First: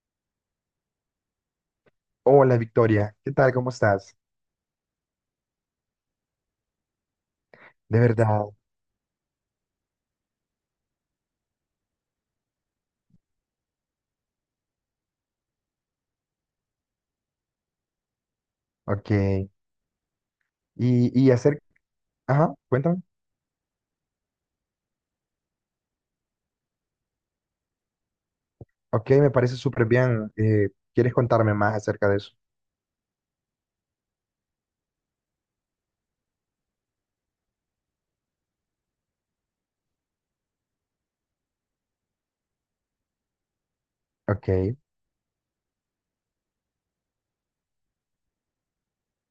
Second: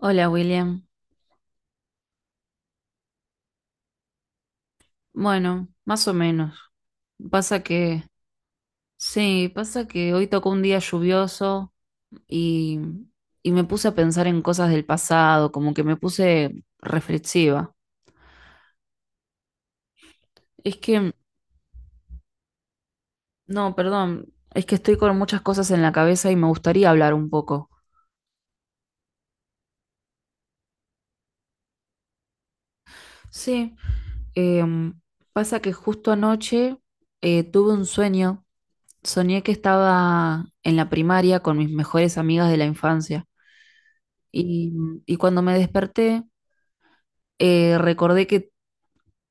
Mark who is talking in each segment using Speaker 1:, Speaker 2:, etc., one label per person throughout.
Speaker 1: Hola William.
Speaker 2: Hola Victoria, ¿qué tal? ¿Cómo estás?
Speaker 1: Bueno, más o menos. Pasa
Speaker 2: De
Speaker 1: que,
Speaker 2: verdad,
Speaker 1: sí, pasa que hoy tocó un día lluvioso y, y me puse a pensar en cosas del pasado, como que me puse reflexiva.
Speaker 2: ok.
Speaker 1: Es
Speaker 2: Y,
Speaker 1: que,
Speaker 2: y acerca, ajá, cuéntame.
Speaker 1: no, perdón, es que estoy con muchas cosas en la cabeza y me gustaría hablar un poco.
Speaker 2: Ok, me parece súper bien. ¿Quieres contarme más acerca de eso?
Speaker 1: Sí, em, pasa que justo anoche tuve un sueño. Soñé que estaba en la primaria con mis mejores amigas de la infancia.
Speaker 2: Ok.
Speaker 1: Y, y cuando me desperté, recordé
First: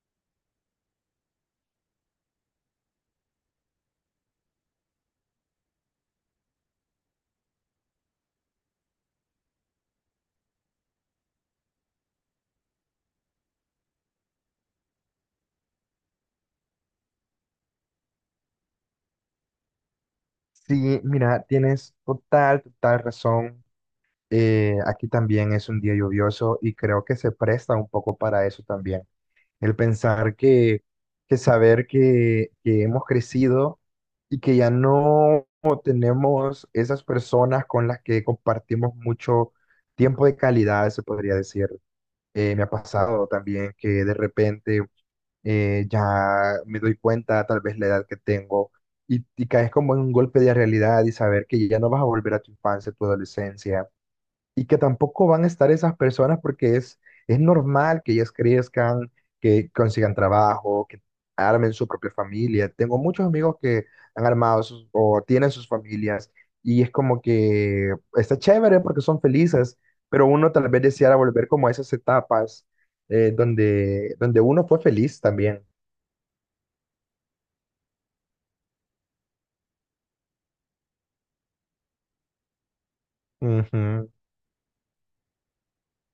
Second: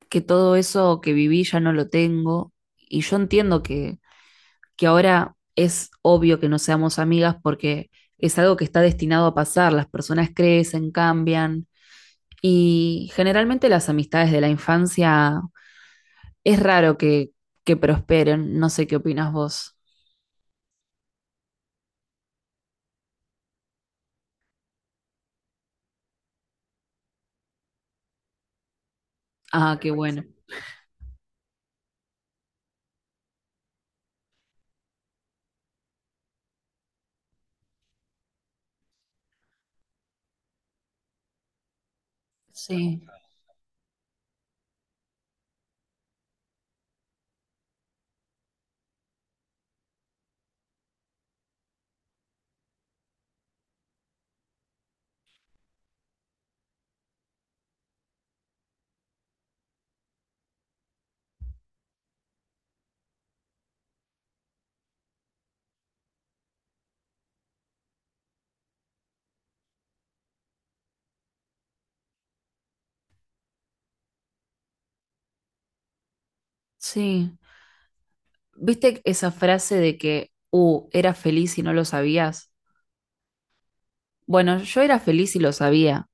Speaker 1: que todo eso que viví ya no lo tengo y yo entiendo que ahora es obvio que no seamos amigas porque es algo que está destinado a pasar, las personas crecen, cambian y generalmente las amistades de la infancia es raro que prosperen, no sé qué opinas vos.
Speaker 2: Sí, mira, tienes total, total razón. Aquí también es un día lluvioso y creo que se presta un poco para eso también. El
Speaker 1: Ah, qué bueno.
Speaker 2: pensar que saber que hemos crecido y que ya no tenemos esas personas con las que compartimos mucho tiempo de calidad, se podría decir. Me ha
Speaker 1: Sí,
Speaker 2: pasado también que de repente ya me doy cuenta, tal vez la edad que tengo, y caes como en un golpe de realidad y saber que ya no vas a volver a tu infancia, tu adolescencia y que tampoco van a estar esas personas porque es normal que ellas crezcan, que consigan trabajo, que armen su propia familia. Tengo muchos amigos que han armado o tienen sus familias y es como que está chévere porque son felices, pero uno tal vez deseara volver como a esas etapas donde uno fue feliz también.
Speaker 1: sí. ¿Viste esa frase de que, eras feliz y no lo sabías?
Speaker 2: Ujú,
Speaker 1: Bueno, yo era feliz y lo sabía.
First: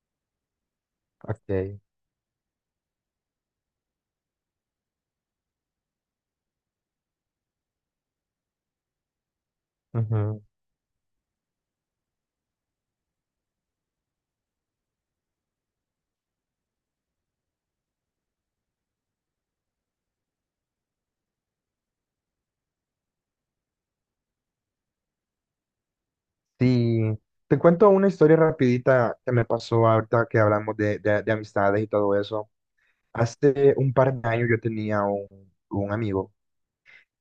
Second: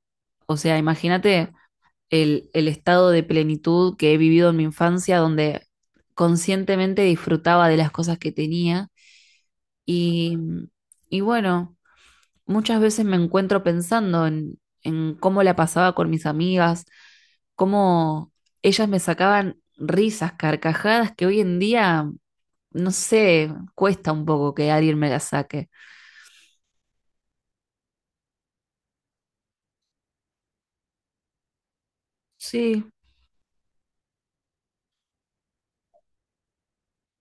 Speaker 1: O sea, imagínate
Speaker 2: ok,
Speaker 1: el estado de plenitud que he vivido en mi infancia, donde conscientemente disfrutaba de las cosas que tenía. Y,
Speaker 2: ujú.
Speaker 1: y bueno, muchas veces me encuentro pensando en cómo la pasaba con mis amigas, cómo ellas me sacaban risas, carcajadas, que hoy en día, no sé, cuesta un poco que alguien me las saque.
Speaker 2: Sí, te cuento una historia rapidita que me pasó ahorita que hablamos de amistades y todo eso.
Speaker 1: Sí.
Speaker 2: Hace un par de años yo tenía un amigo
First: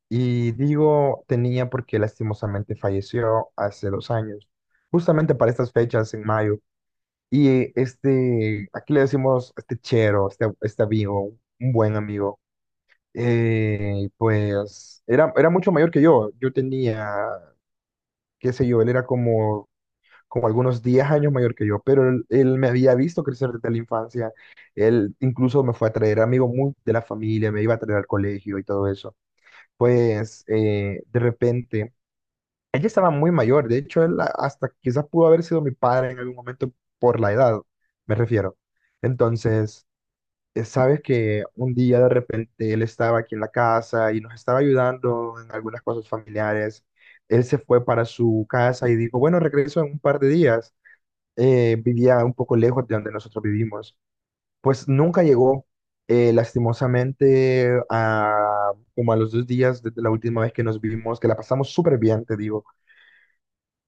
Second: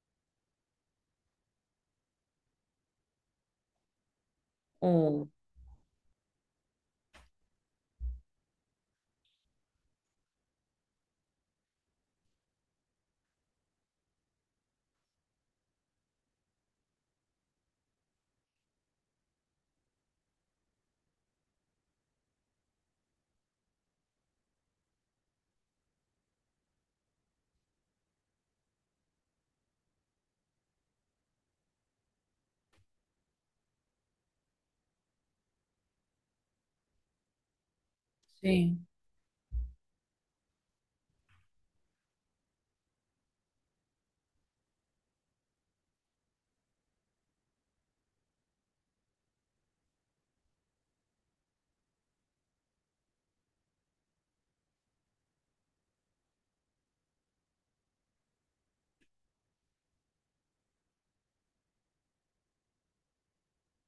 Speaker 2: y digo tenía porque lastimosamente falleció hace 2 años,
Speaker 1: Oh,
Speaker 2: justamente para estas fechas en mayo. Y este, aquí le decimos este chero, este amigo, un buen amigo, pues era mucho mayor que yo. Yo tenía, qué sé yo, él era como algunos 10 años mayor que yo, pero él me había visto crecer desde la infancia. Él incluso me fue a traer amigos muy de la familia, me iba a traer al colegio y todo eso. Pues de repente, ella estaba muy mayor, de hecho él hasta quizás pudo haber sido mi padre en algún momento por la edad, me refiero.
Speaker 1: sí.
Speaker 2: Entonces, sabes que un día de repente él estaba aquí en la casa y nos estaba ayudando en algunas cosas familiares. Él se fue para su casa y dijo, bueno, regreso en un par de días vivía un poco lejos de donde nosotros vivimos. Pues nunca llegó, lastimosamente, como a los 2 días desde la última vez que nos vivimos, que la pasamos súper bien, te digo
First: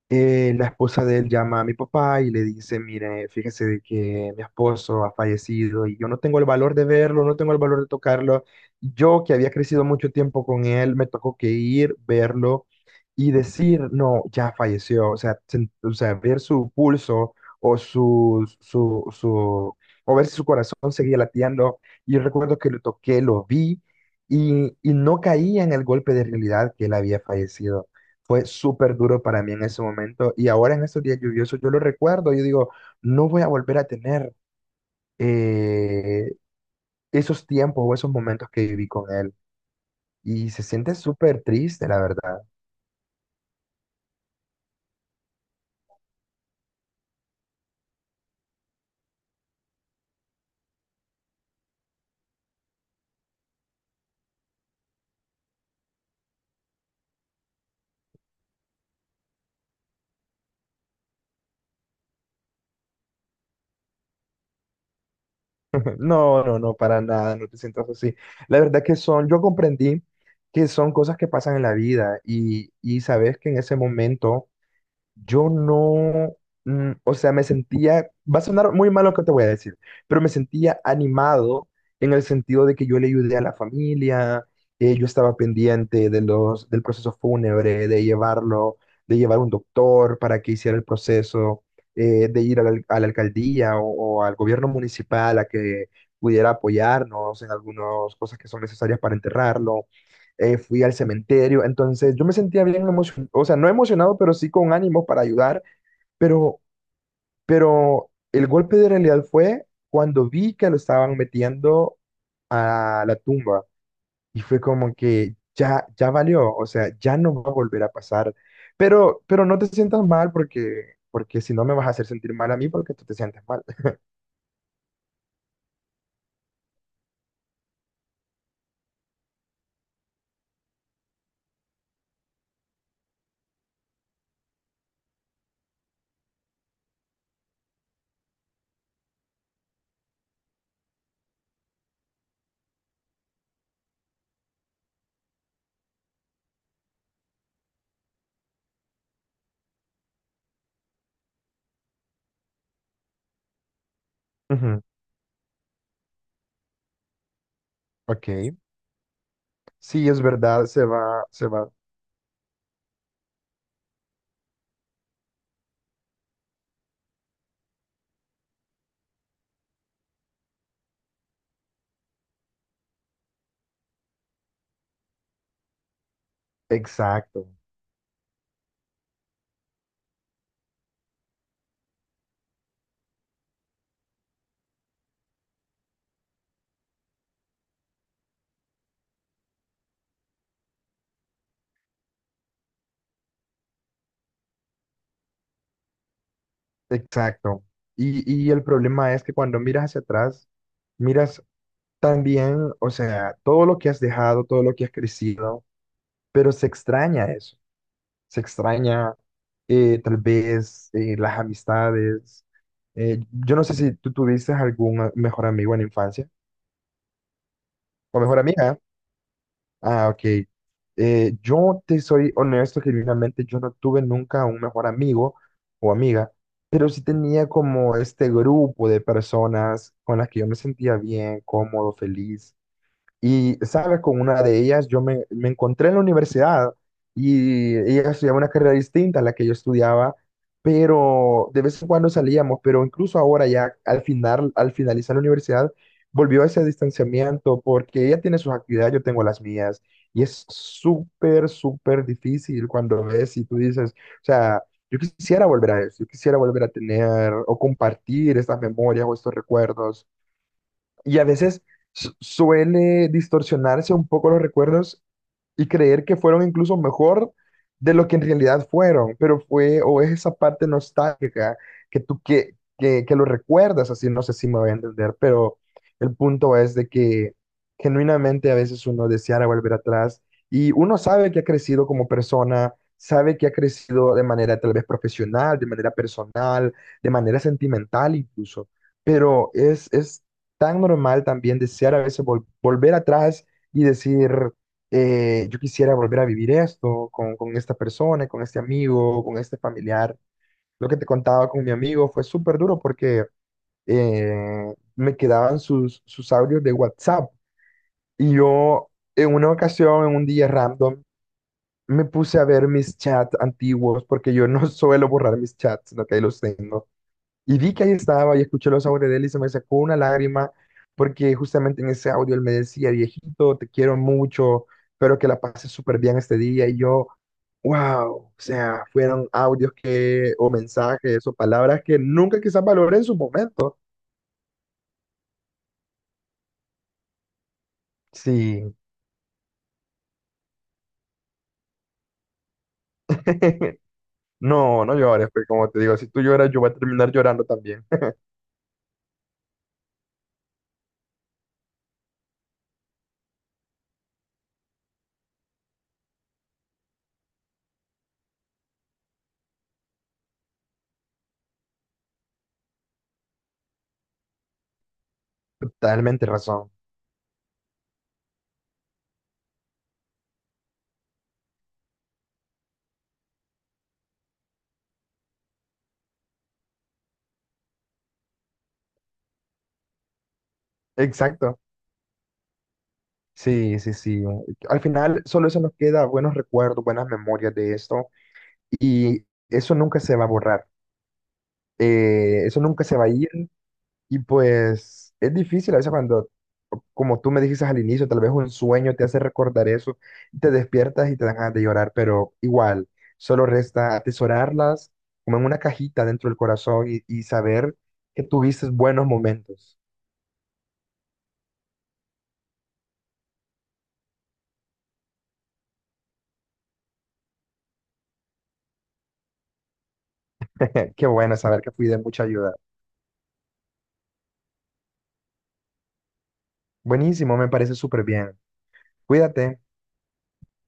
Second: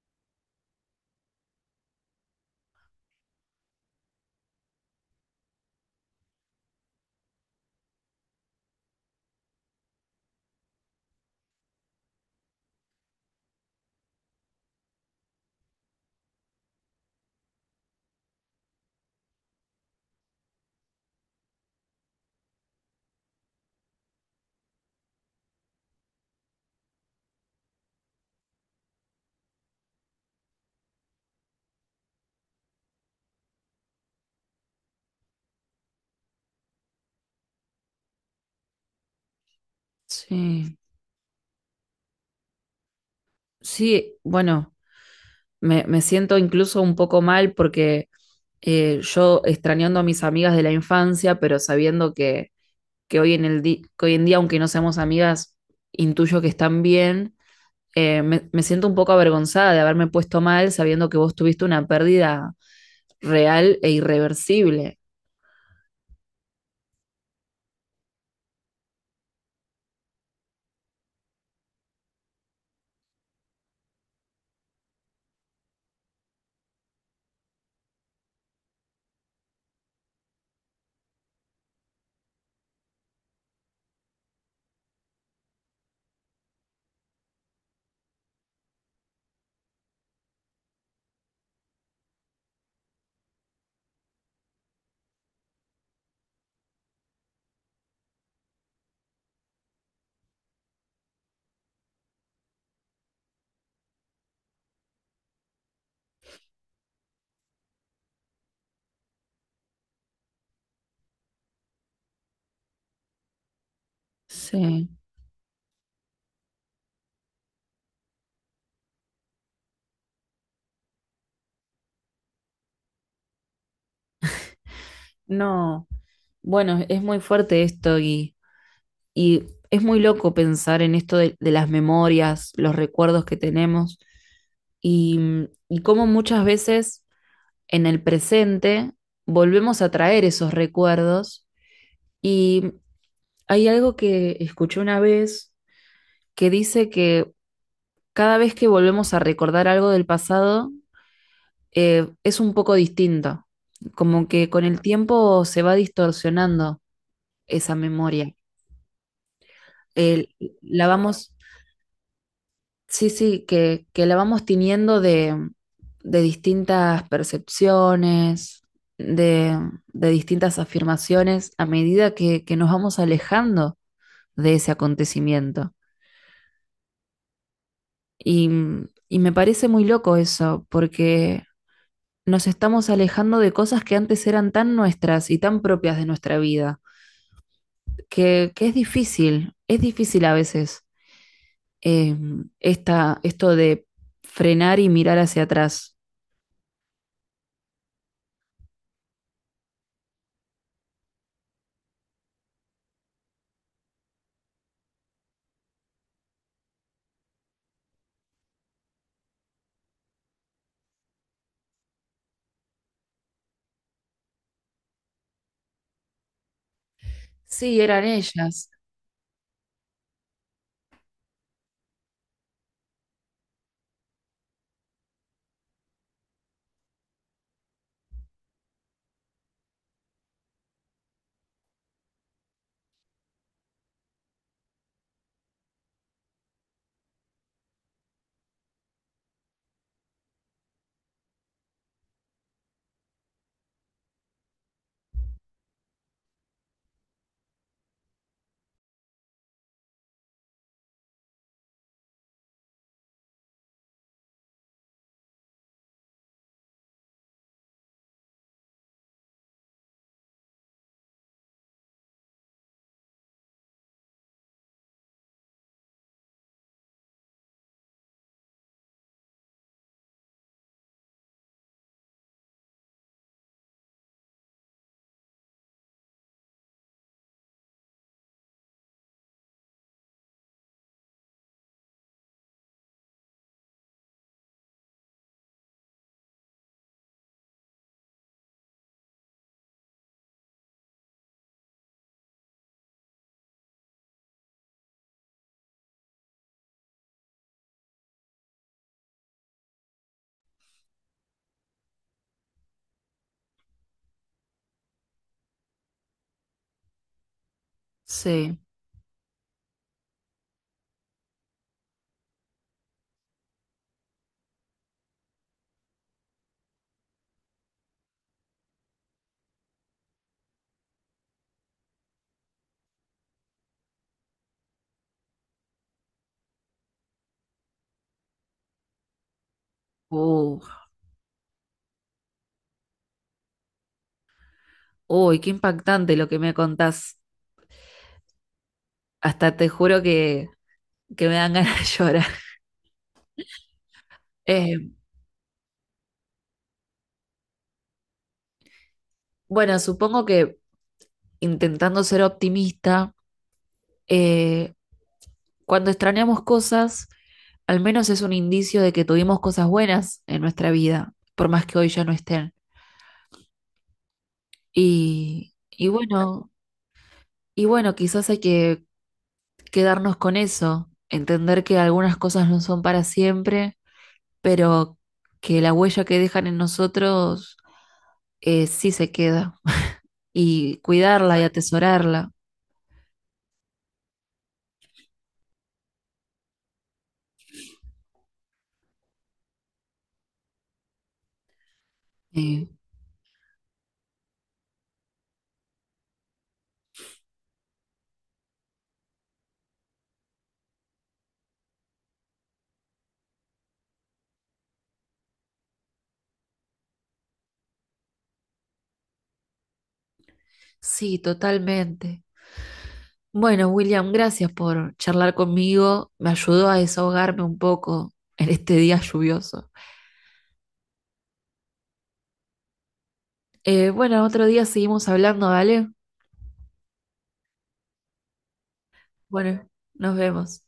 Speaker 2: la esposa de él llama a mi papá y le dice, mire, fíjese de que mi esposo ha fallecido y yo no tengo el valor de verlo, no tengo el valor de tocarlo. Yo que había crecido mucho tiempo con él, me tocó que ir, verlo y decir, no, ya falleció. O sea, ver su pulso o su, su, su, o ver si su corazón seguía latiendo. Y yo recuerdo que lo toqué, lo vi y no caía en el golpe de realidad que él había fallecido. Fue súper duro para mí en ese momento y ahora en estos días lluviosos yo lo recuerdo, yo digo, no voy a volver a tener eh, esos tiempos o esos momentos que viví con él. Y se
Speaker 1: Sí.
Speaker 2: siente súper triste, la verdad.
Speaker 1: Sí, bueno, me siento incluso un poco mal porque yo extrañando a mis amigas de la infancia, pero sabiendo que hoy en el que hoy en día, aunque no seamos amigas, intuyo que están bien, me siento un poco avergonzada de haberme puesto mal sabiendo que vos tuviste una pérdida real e irreversible.
Speaker 2: No, no, no, para nada, no te sientas así. La verdad que son, yo comprendí que son cosas que pasan en la vida y sabes que en ese momento yo no, o sea, me sentía, va a sonar muy mal lo que te voy a decir, pero me sentía animado en el sentido de que yo le ayudé a la familia, yo estaba pendiente del proceso fúnebre, de llevarlo, de llevar un doctor para que hiciera el proceso, de ir a la alcaldía o al gobierno municipal a que pudiera apoyarnos en algunas cosas que son necesarias para enterrarlo fui al cementerio, entonces yo me sentía bien emocionado, o sea, no emocionado, pero sí con ánimo para ayudar, pero, pero el golpe de realidad fue cuando vi que lo estaban metiendo a la tumba y fue
Speaker 1: Sí,
Speaker 2: como que ya, ya valió, o sea, ya no va a volver a pasar, pero no te sientas mal porque si no me vas a hacer sentir mal a mí porque tú te sientes mal.
Speaker 1: no, bueno, es muy fuerte esto. Y es muy loco pensar en esto de las memorias, los recuerdos que tenemos y, y cómo muchas veces en el presente volvemos a traer esos recuerdos. Y hay algo que escuché una vez que dice que cada vez que volvemos a recordar algo del pasado, es un poco distinto, como que con el
Speaker 2: Ujú,
Speaker 1: tiempo se va distorsionando esa
Speaker 2: ok,
Speaker 1: memoria.
Speaker 2: sí, es
Speaker 1: Eh,
Speaker 2: verdad,
Speaker 1: la vamos
Speaker 2: se va,
Speaker 1: Sí, sí, que la vamos teniendo de distintas percepciones, de, de distintas afirmaciones a medida que nos vamos alejando de ese acontecimiento.
Speaker 2: exacto.
Speaker 1: Y, y me parece muy loco eso, porque nos estamos alejando de cosas que antes eran tan nuestras y tan propias de nuestra vida, que es difícil a veces, eh, esto de frenar y mirar hacia atrás.
Speaker 2: Exacto. Y, y el problema es que cuando miras hacia atrás, miras también, o sea, todo lo que has dejado, todo lo que has crecido, pero se extraña eso. Se extraña tal vez las amistades. Yo no sé si tú tuviste algún mejor amigo en la infancia
Speaker 1: Sí, eran
Speaker 2: o mejor
Speaker 1: ellas.
Speaker 2: amiga. Ah, ok. Yo te soy honesto, genuinamente, yo no tuve nunca un mejor amigo o amiga, pero sí tenía como este grupo de personas con las que yo me sentía bien, cómodo, feliz. Y, ¿sabes? Con una de ellas yo me encontré en la universidad y ella estudiaba una carrera distinta a la que yo estudiaba, pero de vez en cuando salíamos, pero incluso ahora ya al final, al finalizar la universidad, volvió a ese distanciamiento porque ella tiene sus actividades, yo tengo las mías. Y es súper, súper difícil cuando ves y tú dices, o sea, yo quisiera volver a eso, yo quisiera volver a tener o compartir estas memorias o estos recuerdos y a veces suele distorsionarse un poco los recuerdos y creer que fueron incluso mejor de lo que en realidad fueron, pero fue o es esa parte nostálgica que tú que lo recuerdas, así no sé si me voy a entender, pero el punto es de que genuinamente a veces uno deseara volver atrás y uno sabe que ha crecido como persona, sabe que ha crecido de manera tal vez profesional, de manera personal, de manera sentimental incluso, pero es tan normal también desear a veces volver atrás y decir yo quisiera volver a vivir esto con esta persona, con este amigo, con este familiar. Lo que te contaba con mi amigo fue súper duro porque me quedaban sus audios de WhatsApp y
Speaker 1: Sí.
Speaker 2: yo en una ocasión, en un día random, me puse a ver mis chats antiguos porque yo no suelo borrar mis chats, sino que ahí los tengo. Y vi que ahí estaba y escuché los audios de él y se me sacó una lágrima porque justamente en ese audio él me decía, viejito, te quiero mucho, espero que la pases súper bien este día. Y yo, wow, o sea, fueron audios que, o
Speaker 1: Uh,
Speaker 2: mensajes o palabras que nunca quizás valoré en su momento.
Speaker 1: uy, qué impactante lo que me contás.
Speaker 2: Sí.
Speaker 1: Hasta te juro que me dan ganas de llorar.
Speaker 2: No, no
Speaker 1: Eh,
Speaker 2: llores, pues como te digo, si tú lloras, yo voy a terminar llorando también.
Speaker 1: bueno, supongo que intentando ser optimista, eh, cuando extrañamos cosas, al menos es un indicio de que tuvimos cosas buenas en nuestra vida, por más que hoy ya no estén. Y, y
Speaker 2: Totalmente
Speaker 1: bueno,
Speaker 2: razón.
Speaker 1: y bueno, quizás hay que quedarnos con eso, entender que algunas cosas no son para siempre, pero que la huella que dejan en nosotros, sí se queda, y cuidarla y
Speaker 2: Exacto.
Speaker 1: atesorarla.
Speaker 2: Sí, sí, sí. Al final solo eso nos queda buenos recuerdos, buenas memorias de esto. Y eso nunca se va a borrar, eso
Speaker 1: Eh,
Speaker 2: nunca se va a ir y pues es difícil a veces cuando, como tú me dijiste al inicio, tal vez un sueño te hace recordar eso, y te despiertas y te dan ganas de llorar, pero igual, solo resta atesorarlas como en una cajita dentro del corazón y saber que tuviste buenos momentos.
Speaker 1: sí, totalmente. Bueno, William, gracias por charlar conmigo. Me ayudó a desahogarme un poco en este día lluvioso.
Speaker 2: Qué bueno saber que fui de mucha ayuda.
Speaker 1: Bueno, otro día seguimos hablando, ¿vale?
Speaker 2: Buenísimo, me parece súper bien. Cuídate.
Speaker 1: Bueno, nos vemos.